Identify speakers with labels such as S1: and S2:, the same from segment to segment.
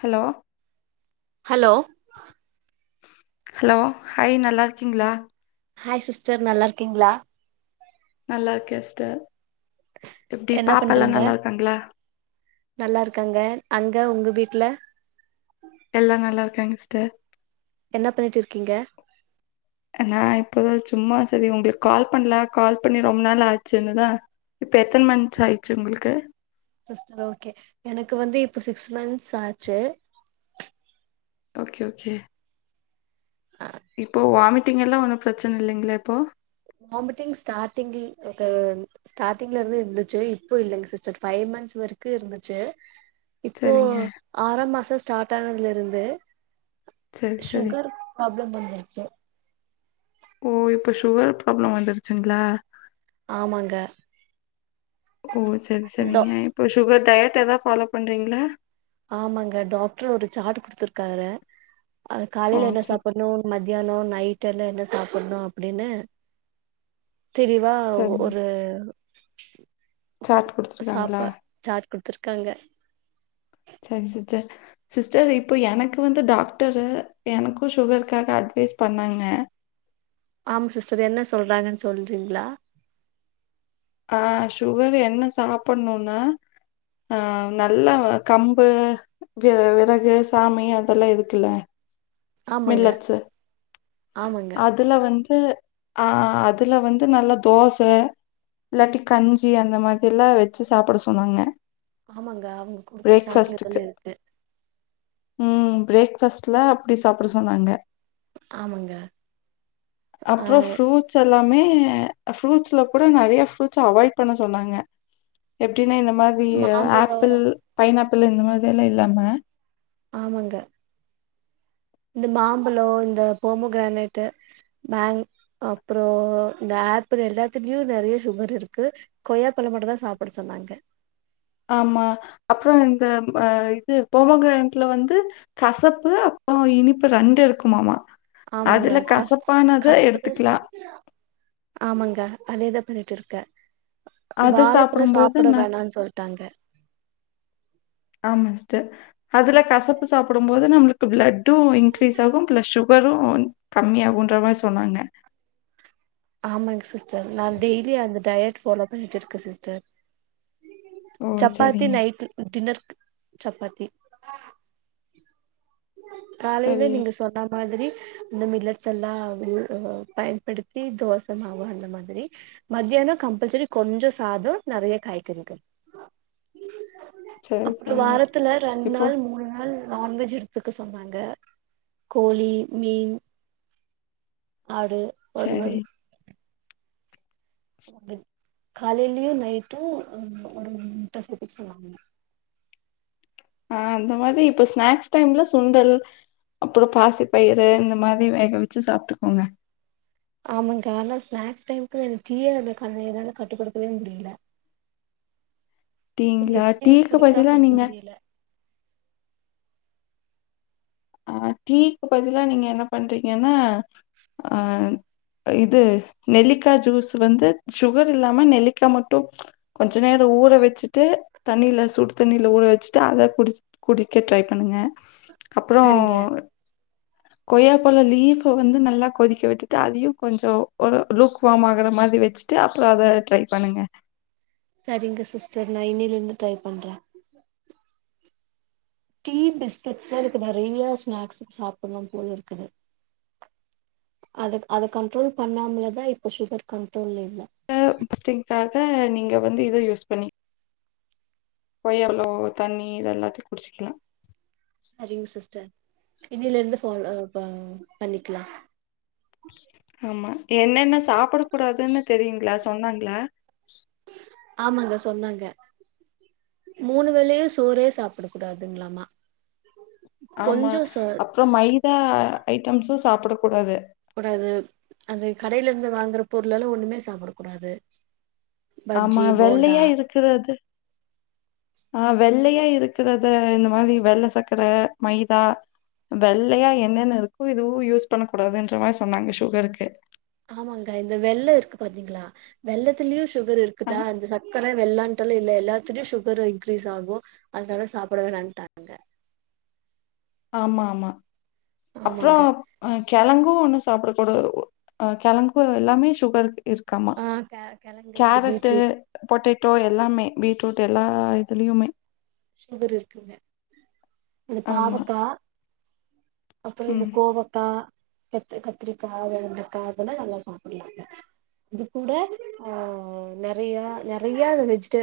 S1: Hello
S2: hello
S1: hello hi நல்லா இருக்கீங்களா
S2: hi sister நல்லா இருக்கீங்களா
S1: நல்லா இரு கேஸ்டர் எப்படி
S2: என்ன
S1: பாப்ப எல்லா
S2: பண்றீங்க
S1: நல்லா இருக்காங்களா
S2: நல்லா இருக்காங்க அங்க உங்க வீட்ல
S1: எல்லா நல்லா இருக்காங்கிஸ்டர்
S2: என்ன பண்ணிட்டு இருக்கீங்க
S1: நான் இப்போதான் சும்மா சரி உங்களுக்கு கால் பண்ணல கால் பண்ணி ரொம்ப நாள் ஆச்சுன்னுதா இப்ப எத்தன மாந்த் ஆயிடுச்சு உங்களுக்கு
S2: சி ஓகே எனக்கு வந்து இப்ப சிக்ஸ் மந்த்ஸ் ஆச்சு
S1: ஓகே ஓகே இப்போ வாமிட்டிங் எல்லா ஒண்ணும் பிரச்சனை இல்லைங்களா இப்போ
S2: வாமிட்டிங் ஸ்டார்டிங் ஸ்டார்டிங்ல இருந்து இருந்துச்சு இப்போ இல்லைங்க சிஸ்டர் ஃபைவ் மான்ஸ் வரைக்கு இருந்துச்சு இப்போ
S1: சரிங்க
S2: ஆறா மாச ஸ்டார்ட் ஆனதுல இருந்து
S1: சரி சரி
S2: சுகர் வந்திருச்சு
S1: ஓ இப்ப சுகர் ப்ராப்ள வந்துருச்சுங்களா
S2: ஆமாங்க
S1: ஓ செரி
S2: டா
S1: செரிங்க இப்போ சுகர் டயட் எதா ஃபாலோ பண்றீங்ளா
S2: ஆமாங்க டாக்டர் ஒரு சாட்டு குடுத்துருக்காரே அவ
S1: ஓ
S2: காலைல என்ன
S1: சரி
S2: சாப்பட்ணு மத் மத்தியான நைட்டல்ல என்ன சாப்டணு அப்டின்னு தெறிவா
S1: சரிங்க
S2: ஒரு [inaudible]
S1: சாட் குடுத்துட்ராங்களா
S2: குடுத்துட்ருக்காங்க
S1: செரி சிஸ்டர் சிஸ்டர் இப்ப எனக்கு வந்து டாக்டரு எனக்கு சுகருக்காக அட்வைஸ் பண்ணாங்க
S2: ஆம் சிஸ்டர் என்ன சொல்றாங்கன் சொல்றிங்ளா
S1: ஆ சுகர் என்ன சாப்பட்ணுனா ஆ நல்லா கம்பு விய விறகு சாமை அதெல்லா இருக்குல்ல
S2: ஆமாங்க
S1: மில்லட்ஸு
S2: ஆமாங்க
S1: அதுல வந் து ஆ அதுல வந்து நல்ல தோச இல்லாட்டி கஞ்சி அந்த மாதிர்லா வச்சு சாப்பிட சொன்னாங்க
S2: ஆமாங்க அவ்ங்க குடுத்த சாட்ல
S1: பிரேக்ஃபாஸ்ட்டுக்கு
S2: இதெல்ல இருக்கு
S1: பிரேக்ஃபஸ்ட்ல அப்டி சாப்ட சொன்னாங்க
S2: ஆமங்க ஆ
S1: லாமே ஃப்ரூட்ஸ்ல போ நெறய ப்ரூட்ஸ் அவாய்ட் பண்ண சொன்னாங்க எப் அப்டினா இந்த மாத்ரி
S2: மாம்பழோ
S1: ஆப்பிள் பைன் அப்பல்ல இந்த மாத்ரில்ல இல்லாம
S2: ஆமாங்க இந்த மாம்பல இந்த போமோ கிரானட்டு மேங் அப்ற இந்த ஆப்பிள் எல்லாத்துலயு நெறய சுகர் இருக்கு கொய்யாபழ மட்டுந்தா சாப்பிட சொன்னாங்க
S1: ஆமா அப்ற இந்த அ இது போமகிரானட்ல வந்து கசப்பு அப்ற இனிப்பு ரெண்டு இருக்குமாமா
S2: ஆமாங்க
S1: அதுல
S2: கசு
S1: கசப்பானதை
S2: கசுப்புது
S1: எடுத்துக்கலாம்
S2: சாப் ஆமாங்க அதேதா பண்ணிட்டு இருக் க
S1: அத சாப்டும்போது ந
S2: சொல்ட்டாங்க
S1: ஆமா சிஸ்டர் அதுல கசப்பு சாப்டும்போது நம்ளுக் ப்ளட்டு இன்க்ரீஸ் ஆகு ப்ளஸ் ஷுகரு கம்மியாகுன்ற மாரி சொன்னாங்க
S2: ஆமாங் சிஸ்டர் நா டெய்லி அந்த டயட் ஃபாலோ பண்ணிட்ருக்கே சிஸ்டர்
S1: ஓ
S2: சப்பாத்தி
S1: சரிங்க
S2: நைட் டின்னர் சப்பாத்தி காலேல
S1: சரி
S2: நீங்க சொன்ன மாதிரி இந்த மில்லடஸ் எல்லாம் ஆ பயன்படுத்தி தோச மாவு அந்த மாதிரி மத்தியானோ கம்பல்சரி கொஞ்சோ சாதொ நறைய காய்கறிகள்
S1: சரி
S2: அப்றோ
S1: சரிங்க
S2: வாரத்துல ரெண்
S1: இப்போ
S2: நாள் மூண் நாள் நான்வெஜ் இருக் க்கு சொன்னாங்க கோழி மீன் ஆடு
S1: சரி
S2: வருவல் காலைலியு நைட்டு ஒரு முட்ட சேத்துக்க சொன்னாங்க
S1: ஆஹ் அந்த மாதி இப்ப ஸ்நாக்ஸ் டைம்ல சுண்டல் அப்பறோ பாசிப்பயிறு இந்த மாதி வேக வெச்சி சாப்ட்டுக்கோங்க
S2: ஆமாங்கா ஆனா ஸ்நாக்ஸ் டைமுக்கு டி யா என்னால கட்டுப்படுத்தவே முடியல அது
S1: டிங்களா
S2: எப்டி
S1: டீக்கு
S2: குடிக்காம
S1: பத்திலா
S2: இருக்க
S1: நீங்க
S2: முடியல
S1: ஆஹ் டீக்கு பதிலா நீங்க என்ன பண்றீங்கன்னா ஆஹ் இது நெல்லிக்கா ஜூஸ் வந்து சுகர் இல்லாம நெல்லிக்கா மட்டு கொஞ்ஜ நேரோ ஊற வச்சுட்டு தண்ணில சுடு தண்ணில ஊற வச்சுட்டு அத குடி குடிக்க ட்ரை பண்ணுங்க அப்றோ
S2: சரிங்க
S1: கொய்யா பழம் லீஃப் வந்து நல்லா கொதிக்க விட்டுட்டு அதயு கொஞ்ஜோ ஒரு லூக் வார்ம் ஆகுற மாதி வச்சுட்டு அப்றோ அத ட்ரை பண்ணுங்க
S2: சரிங்க சிஸ்டர் நா இன்னில இருந்து ட்ரை பண்றே டீ பிஸ்கட்ஸ் தா எனக்கு நெறையா ஸ்நாக்ஸுக்கு சாப்புட்ணு போல இருக்குது அதக் அத கண்ட்ரோல் பண்ணாமலதா இப்ப சுகர் கண்ட்ரோல்ல இருக்
S1: அ ஃபர்ஸ்ட் டைம் க்காக நீங்க வந்து இத யூஸ் பண்ணி ஒயர்லோ தண்ணி இத எல்லாத்தையு குடிச்சிக்கலா
S2: சரிங்க சிஸ்டர் இன்னில இருந்து ஃபால் அ ப பண்ணிக்கிலா
S1: ஆமா என்னென்ன ஸ் சாப்புட கூடாதுன்னு தெரியுங்ளா சொன்னாங்ளா
S2: ஆமாங்க சொன்னாங்க மூணு வேலயு சோறே சாப்புட கூடாதுங்களமா
S1: ஆமா அப்றோ மைதா ஐட்டம்ஸு ஸ் சாப்புடக்கூடாது
S2: கூடாது அது கடையில இருந்து வாங்குற பொருளல்லா ஒண்ணுமே சாப்புட கூடாது
S1: ஆமா
S2: பஜ்ஜி போண்டா
S1: வெள்ளையா இருக்குறது ஆ வெள்ளையா இருக்குறத இந்த மாதிரி வெள்ள சக்கர மைதா வெள்ளையா என்னென்ன இருக்கோ இதுவு யூஸ் பண்ண கூடாதுன்ற மாரி சொன்னாங்க சுகருக்கு
S2: ஆமாங்கா இந்த வெல்லோ இருக்கு பாத்தீங்களா வெல்லத்துலியு ஸ் சுகர்
S1: அ
S2: இருக்குதா இந்த சக்கர வெல்லோ ன் டல இல்ல எல்லாத்துலயு சுகர் இன்க்ரீஸ் ஆகு அதனால சாப்புடவேணாட்டாங்க
S1: ஆமா ஆமா அப்றோ
S2: ஆமாங்க
S1: அ கெழங்கு ஒண்ணு சாப்ட ஒரு அ கெழங்கு எல்லாமே சுகர்க்கு இருக்காமா
S2: ஆ கெ கெழங்கு இந்த
S1: கேரட்டு
S2: பீட்ரூட்
S1: பொட்டே டோ எல்லாமே பீட்ரூட் எல்லா இதுலயுமே
S2: சுகர் இருக்குங்க அந்த
S1: ஆமா.
S2: பாவக்கா அப்றோ இந்த
S1: ம்.
S2: கோவக்கா கத்த கத்திரிக்கா வெண்டக்கா அதெல்லா நல்லா சாப்டுலாங்க அது கூட ஆ நெறையா நெறையா வெஜிடே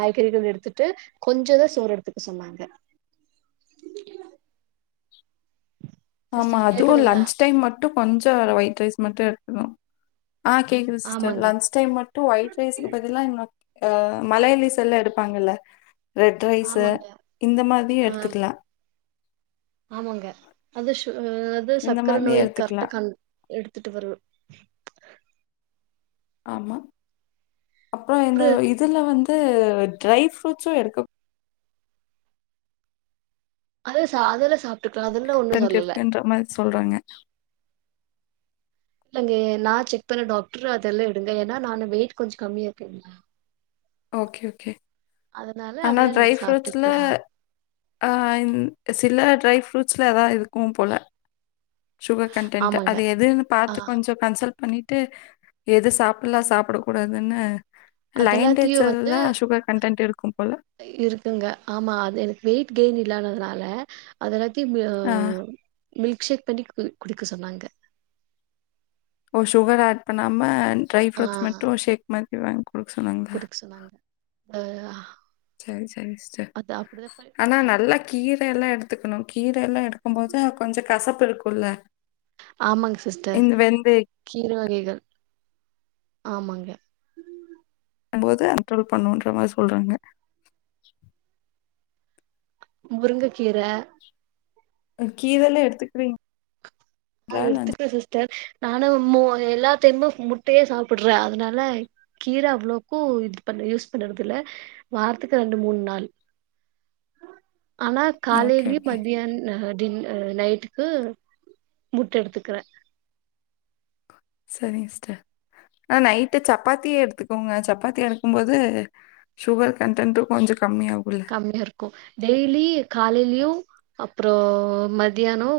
S2: காய்கறிகள் எடுத்துட்டு கொஞ்சதா சோறு எடுத்துக்க சொன்னாங்க
S1: ஆமா
S2: சிஸ்டர்
S1: அதுவு
S2: கேக்குதுங்களா
S1: லன்ச் டைம் மட்டு கொஞ் ட்டு ஒயிட் ரைஸ் மட்டு எடுக்னு ஆ கேக்குது சிஸ்டர்
S2: ஆமாங்க
S1: லஞ்ச் டைம் மட்டு ஒயிட் ரைஸ்க்கு பதிலா இன்னு அ மலையாளிஸ் எல்லா எடுப்பாங்கல்ல ரெட் ரைஸு
S2: ஆமாங்க
S1: இந்த மாதியு
S2: ஆ
S1: எடுத்துக்லா
S2: ஆமாங்க அது ஷு ஆ அது
S1: இந்த
S2: சக்கர
S1: மாதிரியும்
S2: நோய் கர்ட்டா
S1: எடுத்துக்கலாம்.
S2: கண் எடுத் துட்டு வரு
S1: ஆமா அப்றோ இந்த
S2: அப்புறோ
S1: இதுல வந் டிரை ஃப்ரூட்ஸு எடுக்கப்
S2: அது சாதெல்ல சாப்
S1: ரெண்ட் எடுத்தேன்றா மாறி சொல்றாங்க
S2: இல்லங்க நா செக் பண்ண டாக்ட்ர் அதெல்லா எடுங்க ஏனா நானு வெயிட் கொஞ்ச கம்மியா இருக்க
S1: ஓகே ஓகே
S2: அதனால அதுல நீங்க சாப்ட்டுக்லா
S1: ஆஹ் இந் சில ட்ரை ஃப்ரூட்ஸ்ல எதா இருக்கூ போல சுகர் கண்டன்ட்
S2: ஆமாங்க
S1: அது எதுனு
S2: ஆ
S1: பாத்து கொஞ்சோ கன்சல் பண்ணிட்டு எது சாப்லா சாப்புட கூடாதுன்னு
S2: அதெல்லாத்தையு
S1: லைன்டேட்ஸ்
S2: வந்து
S1: எல்லா சுகர் கண்டெண்ட் இருக்
S2: இருக்குங்க ஆமா அது எனக் வெயிட் கெய்ன் இல்லானதுனால அதெல்லா தி ஆஹ் மில்க் ஷேக் பண்ணி குதி குடிக்க சொன்னாங்க
S1: ஓ சுகர் ஆட் பண்ணாம ட்ரை ஃப்ரூட்ஸ் மட்டு சேக் மா இவங் குடுக் சொன்
S2: குடுக் சொன்னாங்க அ
S1: சரி சரிங் சிஸ்டர்
S2: அது அப்டிதா ப
S1: ஆனா நல்லா கீரையேல்லா எடுத் எடுத்துக்கனு கீரையேல்லா எடுக் இருக்கும் போது கொஞ்சோ கசப் ப்பு இருக்குள்ள
S2: ஆமாங்க சிஸ்டர் கீர வகைகள் ஆமாங்க
S1: போது கண்ட்ரோல் பண்ணுன்ற மாரி சொல்றாங்க
S2: முருங்க கீர
S1: கீரல்லா எடுத்துக்றீங்
S2: ஆஹ் எடுத்துக்ற சிஸ்டர் நானு மு எல்லாத்தையமு முட்டையே சாப்பிடுற அதனால கீர அவ்ளோக்கு இது பண்ண யூஸ் பண்ணறதுல வாரத்துக்கு ரண்டு மூண் நாள் ஆனா
S1: ஓகே
S2: காலைலியு
S1: ஓகே
S2: மத்தியான் அஹ தின் நைட்டுக்கு முட்ட எடுத்துக்கற
S1: சரிங்க சிஸ்டர் ஆ நைட்டு சப்பாத்தியே எடுத்துக்கோங்க சப்பாத்தி எடுக்கும் போது சுகர் கன்டன்ட்டு கொஞ்ச
S2: கம்மியாருக்கு டெய்லி காலைலியு அப் றோ மத்தியானோ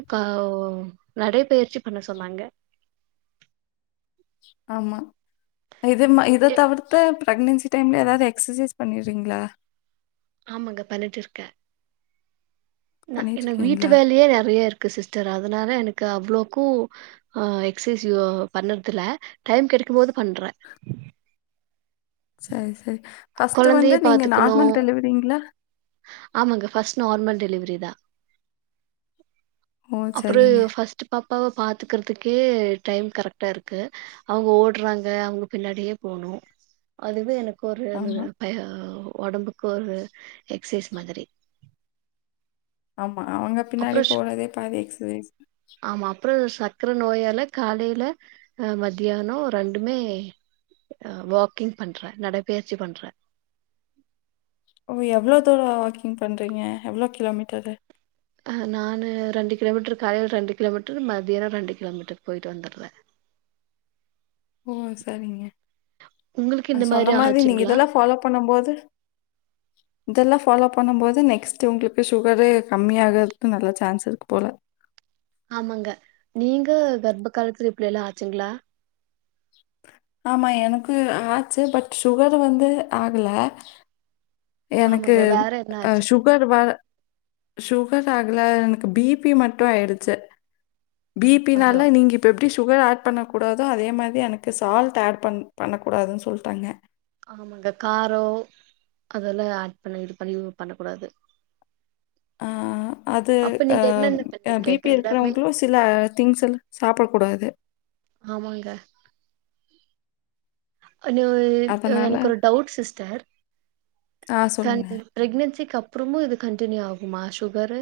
S2: நடைபயிற்சி பண்ண சொன்னாங்க
S1: ஆமா இது ம இத
S2: எ
S1: தவர்த்து ப்ரெக்னன்சி டைம்ல ஏதாது எக்ஸசைஸ் பண்ணிடுறீங்களா
S2: ஆமாங்க பண்ணிட்டு இருக்க ந எனக்கு வீட்டு
S1: பண்ணிட்டுருக்கீங்களா?
S2: வேலையே நெறய இருக்கு கு சிஸ்டர் அதனால எனக்கு அவ்ளோக்கு ஹ எக்சைஸ் யோ பண்ணறதுல டைம் கெடிக்கும்போது பண்ற
S1: சரி சரி ஃபர்ஸ்டடு வந்து
S2: கொழந்தைய
S1: நீங்க
S2: பாத்துக்கணு
S1: நார்மல் டெலிவரிங்ளா
S2: ஆமாங்க பஸ்ட் நார்மல் டெலிவரி தா
S1: ஓ!
S2: அப்புறு
S1: சரிங்க.
S2: ஃபர்ஸ்ட்டு பா ப்பாவ பாத்துக்கறதுக்கே டைம் கரக்டாருக்கு அவுங்க ஓடுறாங்க அவுங்க பின்னாடியே போணு அதுவே எனக் கொரு
S1: ஆமா,
S2: பாய ஒடம்புக்கு ஒரு எக்ஸைஸ் மாதிரி
S1: ஆமா அவங்க
S2: அப்றோ
S1: பின்னாடி
S2: ஷ்
S1: போறதே பாதி எக்ஸசைஸ்
S2: கர நோயால காலைல அஹ் மத்தியானோ ரண்டுமே ஹ வாக்கிங் பண்றே நடைபயிற்சி பண்றே
S1: எவ்ளோ தூர வாக்கிங் பண்றீங்க எவ்ளோ கிலோமீட்டரு
S2: ஆஹ் நானு ரண்டு கிலோமீட்ரு காலைல ரண்டு கிலோமீட்ரு மதியான ரண்டு கிலோமீட்டர் போயிட்டு வந்தற்ற
S1: ஓ சரிங்க
S2: உங்களுக்கு இந்த மாரி
S1: சொன்ன மாதிரி நீங்க
S2: ஆச்சுங்களா
S1: இதல்லா ஃபாலோ பண்ணும்போது இதல்லா பாலோ பண்ணம்போது நெக்ஸ்ட்டு உங்குளுக்கு சுகரு கம்மியாகரதுக்கு நல்ல சான்ஸ் இருக்கு போல
S2: ஆமாங்க நீங்க கர்ப்ப காலத்துல இப்டியெல்லா ஆச்சிங்ளா
S1: ஆமா எனக்கு ஆச்சு பட் சுகர் வந்து ஆகல எனக்கு
S2: ஆமாங்க வேற என்ன
S1: அஹ
S2: ஆச்சு
S1: சுகர் வர சுகர் ஆகல எனக்கு பிபி மட்டு ஆயிடுச்சு
S2: ஐயோ
S1: பிபினால நீங்க இப்ப எப்டி சுகர் ஆட் பண்ணக்கூடாதோ அதே மாதி எனக்கு சால்ட் ஆட் பண் பண்ணக்கூடாதுன்னு சொல்ட்டாங்க
S2: ஆமாங்க காரோ அதெல்லா ஆட் பண்ண இது பண்ணி பண்ண கூடாது
S1: ஆஹ அது
S2: அப்ப
S1: அ
S2: நீங்க என்னென்ன
S1: அ
S2: பண்ணீங்க
S1: பி பி
S2: எல்லாமே
S1: இருக்கிறவங்களு சில திங்ஸ் எல்லா சாப்படக் கூடாது
S2: ஆமாங்க ஒன்னு அ
S1: அதனால
S2: எனக்கொரு டவ்ட் சிஸ்டர்
S1: ஆ
S2: கன்
S1: சொல்லுங்க
S2: பிரெக்னெசிக்கப் அப்புறமு இது கண்டினியூ ஆகுமா சுகரு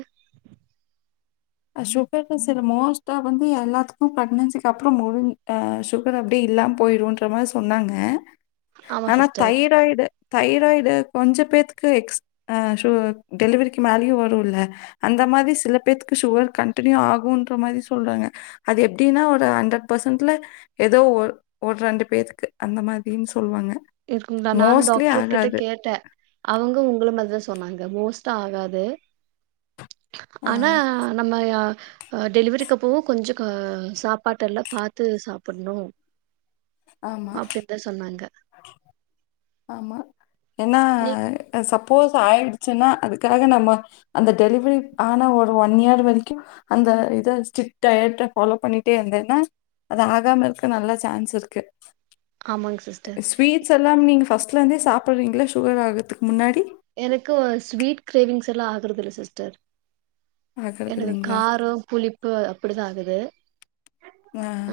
S1: அ சுகர்ல சில மோஸ்ட்டா வந்து எல்லாத்துக்கு ப்ரெக்னென்சிக்கு அப்புற முடிஞ் அ சுகர் அப்டி இல்லாம் போயிடுன்ற மாரி சொன்னாங்க
S2: ஆமா
S1: ஆனா
S2: சிஸ்டர்
S1: தைராய்டு தைராய்டு கொஞ்ச பேத்துக்கு எக்ஸ் அ சு டெலிவரிக்கு மேலயு வருல்ல அந்த மாதி சில பேத்துக் கு சுகர் கன்டினியூ ஆகுன்ற மாதி சொல்றாங்க அது எப்டின்னா ஒரு ஹன்ரட் பெர்சன்ட்ல ஏதோ ஒர் ஒரு ரெண்டு பேத்துக்கு அந்த மாதின்னு சொல்லுவாங்க
S2: [unintelligible] நானு
S1: மோஸ்ட்லி
S2: டாக்ட்ரு கிட்ட
S1: ஆகாது.
S2: கேட்ட அவுங்க உங்கள மாரிதா சொன்னாங்க மோஸ்ட்டா ஆகாது
S1: ஆ
S2: ஆனா நம்ம யா அ டெலிவரிக்கப்பவு கொஞ்ச க சாப்பாட்டல்லா பாத்து சாப்புட்ணு
S1: ஆமா,
S2: அப்டின்தா சொன்னாங்க
S1: ஆமா என்னா
S2: நீ
S1: அ சப் போஸ் ஆயிடுச்சுன்னா அதுக்காக நம்ம அந்த டெலிவரி ஆன ஒரு ஒன் இயர் வரைக்கு அந்த இத ஸ்டிட் டயட்ட ஃபாலோ பண்ணிட்டே இருந்தேன்னா அது ஆகாம இருக்க நல்லா சான்ஸ் இருக்கு
S2: ஆமாங்க சிஸ்டர்
S1: ஸ்வீட்ஸ் எல்லாம் நீங்க ஃபஸ்ட்லேந்தே சாப்புர்றீங்கல்ல சுகர் ஆகற்துக் முன்னாடி
S2: எனக்கு ஒ ஸ்வீட் க்ரேவிங்ஸ் எல்லா ஆகுறது இல்ல சிஸ்டர்
S1: ஆகுறது
S2: எனக்கு
S1: இல்லைங்களா?
S2: காரோ புளிப்பு அப்டிதா ஆகுது
S1: ஙா
S2: ஆ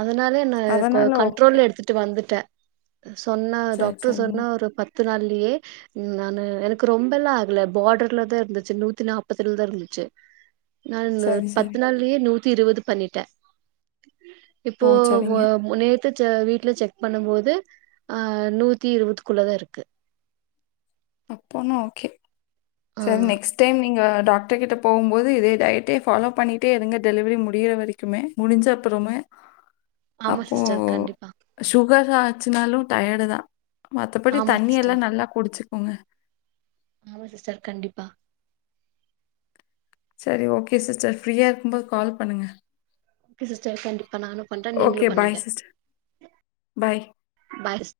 S2: அதனால என்ன கோ கண்ட்ரோல்ல எடுத்துட்டு வந்துட்டே சொன்ன
S1: சரி,
S2: டாக்டர்
S1: சரிங்க.
S2: சொன்ன ஒரு பத் து நாள்லயே ம் நானு எனக்கு ரொம்ப எல்லா ஆகல பார்டர்லதா இருந்துச்சு நூத்தி நாப்பதுலதா இருந்துச்சு நா இந்த
S1: சரி, சரி.
S2: பத்து நாள்லயே நூத் தி இருவது பண்ணிட்டே
S1: ஓ!
S2: இப்போ ஓ
S1: சரிங்க.
S2: நேத் து செ வீட்ல செக் பண்ணும்போது அ நூத்தி இருவதுகுள்ளதா இருக்கு
S1: அப்பனா ஓகே
S2: ஆ
S1: சரி நெக்ஸ்ட் டைம் நீங்க டாக்டர்கிட்ட போகும்போது இதே டயட்டே ஃபாலோ பண்ணிட்டே இருங்க டெலிவரி முடியிற வரைக்குமே முடிஞ்ச அப்புறமே
S2: ஆமா
S1: அப்போ
S2: சிஸ்டர் கண்டிப்பா
S1: சு கர் ஆச்சுனாலு டயர்டுதா மத்தபடி
S2: ஆமா
S1: தண்ணி எல்லா
S2: சிஸ்டர்
S1: நல்லா குடிச்சு கோங்க
S2: ஆமா சிஸ்டர் கண்டிப்பா
S1: சரி ஓகே சிஸ்டர் ஃப்ரீயா இருக்கும்போது கால் பண்ணுங்க.
S2: ஒகே சிஸ்டர் கண்டிப்பா நானு பண்றே நீங்களு
S1: ஓகே
S2: பண்ணுங்க
S1: பாய் சிஸ்டர். பாய்.
S2: பாய்